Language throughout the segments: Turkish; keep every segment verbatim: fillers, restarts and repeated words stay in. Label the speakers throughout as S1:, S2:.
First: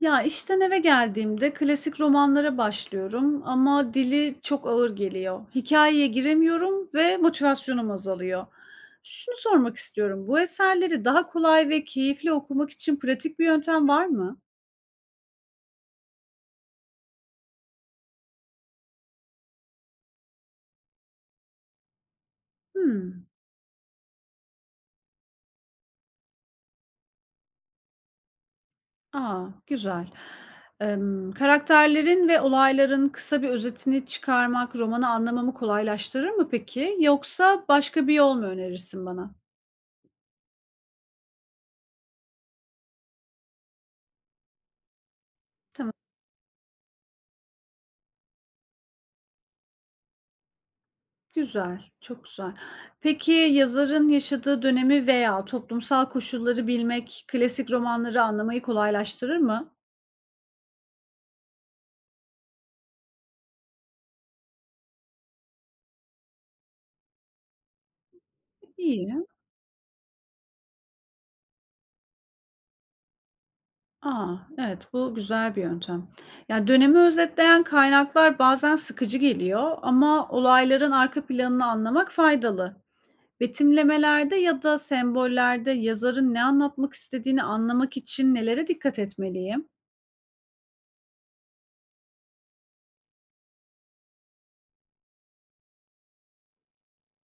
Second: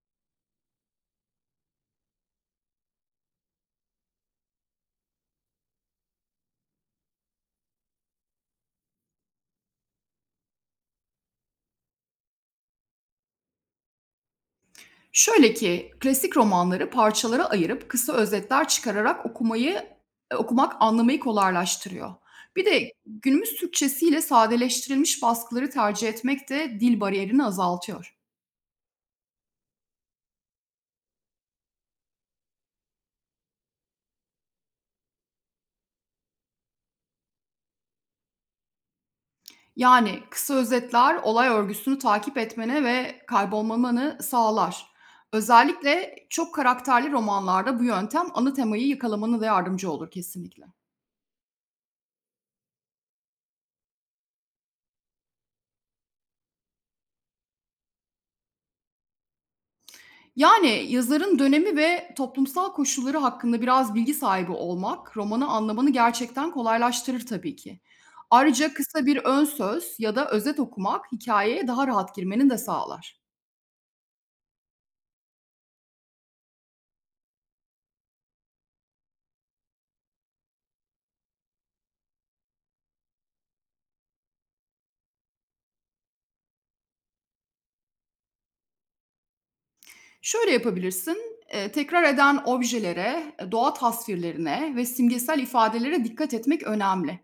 S1: Ya, işten eve geldiğimde klasik romanlara başlıyorum ama dili çok ağır geliyor. Hikayeye giremiyorum ve motivasyonum azalıyor. Şunu sormak istiyorum, bu eserleri daha kolay ve keyifli okumak için pratik bir yöntem var mı?
S2: Şöyle ki, klasik romanları parçalara ayırıp kısa özetler çıkararak okumayı eee, okumak anlamayı kolaylaştırıyor. Bir de
S1: Hmm,
S2: günümüz Türkçesiyle sadeleştirilmiş baskıları tercih etmek de dil bariyerini azaltıyor.
S1: aa, güzel. Emm, karakterlerin ve olayların kısa bir özetini çıkarmak romanı anlamamı kolaylaştırır mı peki, yoksa başka bir yol mu önerirsin bana?
S2: Yani kısa özetler olay örgüsünü takip etmene ve kaybolmamanı sağlar.
S1: Tamam.
S2: Özellikle çok karakterli romanlarda bu yöntem ana temayı yakalamanı da yardımcı olur kesinlikle.
S1: Güzel, çok güzel. Peki yazarın yaşadığı dönemi veya toplumsal koşulları bilmek klasik romanları anlamayı kolaylaştırır mı?
S2: Yani, yazarın dönemi ve toplumsal koşulları hakkında biraz bilgi sahibi olmak, romanı anlamanı gerçekten kolaylaştırır tabii ki. Ayrıca kısa
S1: İyi.
S2: bir ön söz ya da özet okumak hikayeye daha rahat girmeni de sağlar.
S1: A! Evet, bu güzel bir yöntem. Yani dönemi özetleyen kaynaklar bazen sıkıcı geliyor ama olayların arka planını anlamak faydalı. Betimlemelerde ya da sembollerde yazarın ne anlatmak istediğini anlamak için nelere dikkat etmeliyim?
S2: Şöyle yapabilirsin, eee, tekrar eden objelere, eee, doğa tasvirlerine ve simgesel ifadelere dikkat etmek önemli.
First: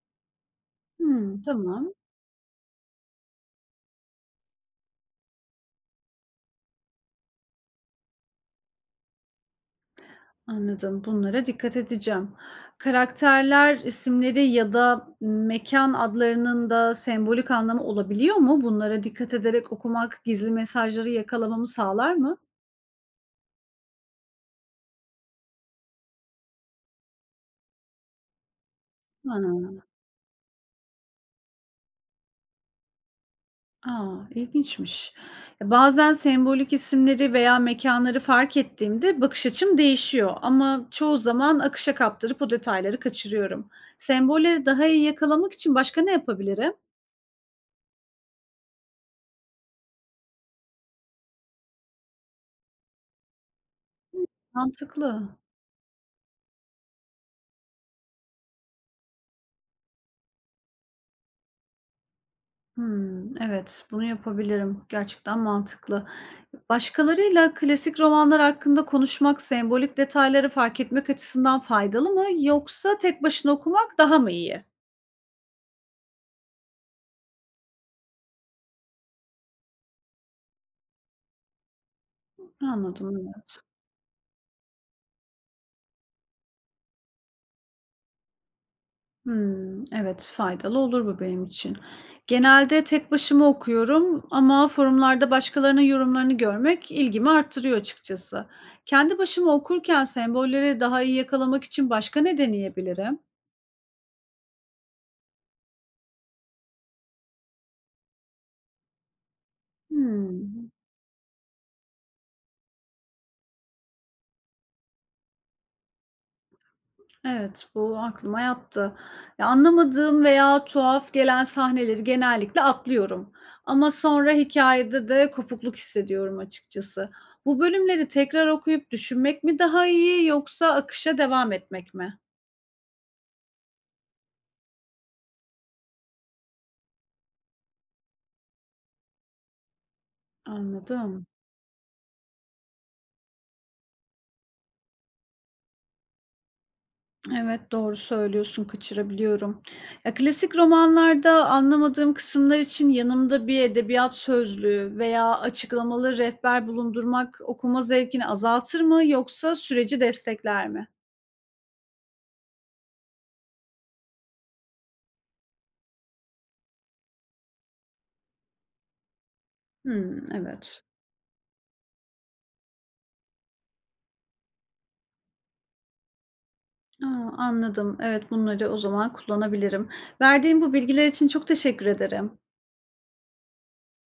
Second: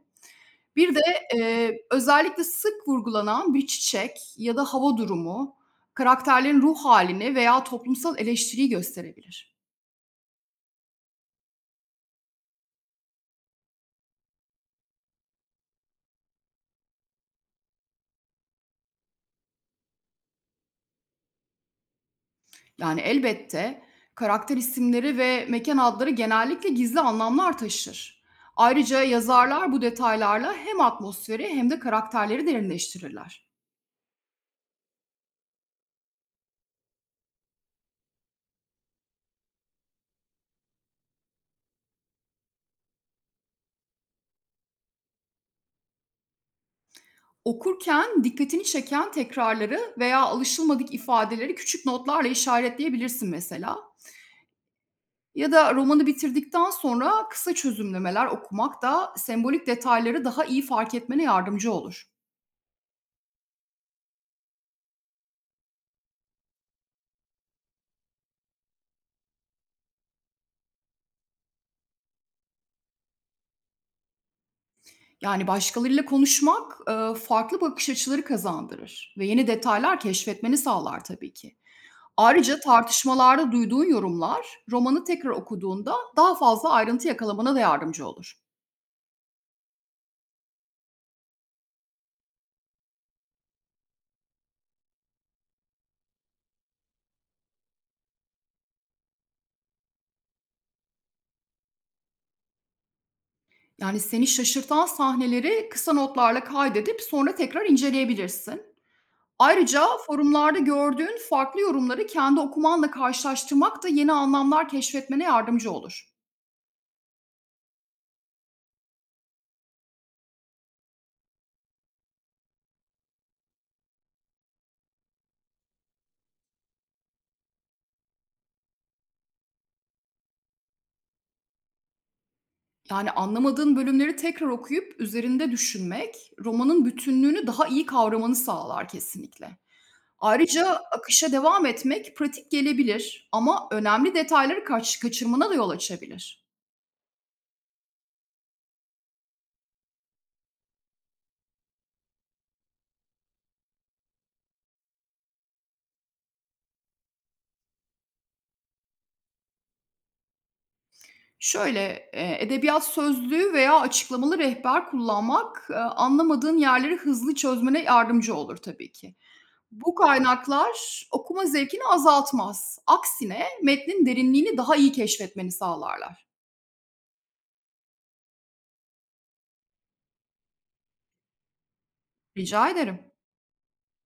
S2: Bir de,
S1: Hmm,
S2: eee,
S1: tamam.
S2: özellikle sık vurgulanan bir çiçek ya da hava durumu, karakterlerin ruh hâlini veya toplumsal eleştiriyi gösterebilir.
S1: Anladım, bunlara dikkat edeceğim. Karakterler isimleri ya da mekan adlarının da sembolik anlamı olabiliyor mu? Bunlara dikkat ederek okumak gizli mesajları yakalamamı sağlar mı?
S2: Yani, elbette karakter isimleri ve mekan adları genellikle gizli anlamlar taşır. Ayrıca yazarlar
S1: Hıı.
S2: bu detaylarla hem atmosferi hem de karakterleri derinleştirirler.
S1: A, ilginçmiş. Ya, bazen sembolik isimleri veya mekanları fark ettiğimde bakış açım değişiyor ama çoğu zaman akışa kaptırıp o detayları kaçırıyorum. Sembolleri daha iyi yakalamak için başka ne yapabilirim?
S2: Okurken dikkatini çeken tekrarları veya alışılmadık ifadeleri küçük notlarla işaretleyebilirsin mesela.
S1: Mantıklı.
S2: Ya da romanı bitirdikten sonra kısa çözümlemeler okumak da sembolik detayları daha iyi fark etmene yardımcı olur.
S1: Hımm, evet, bunu yapabilirim. Gerçekten mantıklı. Başkalarıyla klasik romanlar hakkında konuşmak, sembolik detayları fark etmek açısından faydalı mı yoksa tek başına okumak daha mı iyi?
S2: Yani başkalarıyla konuşmak, eee, farklı bakış açıları kazandırır ve yeni detaylar keşfetmeni sağlar tabii ki. Ayrıca
S1: Anladım,
S2: tartışmalarda
S1: evet.
S2: duyduğun yorumlar romanı tekrar okuduğunda daha fazla ayrıntı yakalamana da yardımcı olur.
S1: Hımm, evet, faydalı olur bu benim için. Genelde tek başıma okuyorum ama forumlarda başkalarının yorumlarını görmek ilgimi arttırıyor açıkçası. Kendi başıma okurken sembolleri daha iyi yakalamak için başka ne deneyebilirim?
S2: Yani seni şaşırtan sahneleri kısa notlarla kaydedip sonra tekrar inceleyebilirsin. Ayrıca forumlarda
S1: Hımm.
S2: gördüğün farklı yorumları kendi okumanla karşılaştırmak da yeni anlamlar keşfetmene yardımcı olur.
S1: Evet, bu aklıma yattı. Ya, anlamadığım veya tuhaf gelen sahneleri genellikle atlıyorum ama sonra hikayede de kopukluk hissediyorum açıkçası. Bu bölümleri tekrar okuyup düşünmek mi daha iyi yoksa akışa devam etmek mi?
S2: Yani, anlamadığın bölümleri tekrar okuyup üzerinde düşünmek, romanın bütünlüğünü daha iyi kavramanı sağlar kesinlikle. Ayrıca
S1: Anladım.
S2: akışa devam etmek pratik gelebilir ama önemli detayları kaç kaçırmana da yol açabilir.
S1: Evet, doğru söylüyorsun, kaçırabiliyorum. Ya, klasik romanlarda anlamadığım kısımlar için yanımda bir edebiyat sözlüğü veya açıklamalı rehber bulundurmak okuma zevkini azaltır mı yoksa süreci destekler mi?
S2: Şöyle, eee, edebiyat sözlüğü veya açıklamalı rehber kullanmak, eee, anlamadığın yerleri hızlı çözmene yardımcı olur tabii ki. Bu
S1: Hımm, evet.
S2: kaynaklar okuma zevkini azaltmaz. Aksine metnin derinliğini daha iyi keşfetmeni sağlarlar.
S1: A, anladım. Evet, bunları o zaman kullanabilirim. Verdiğin bu bilgiler için çok teşekkür ederim.
S2: Rica ederim.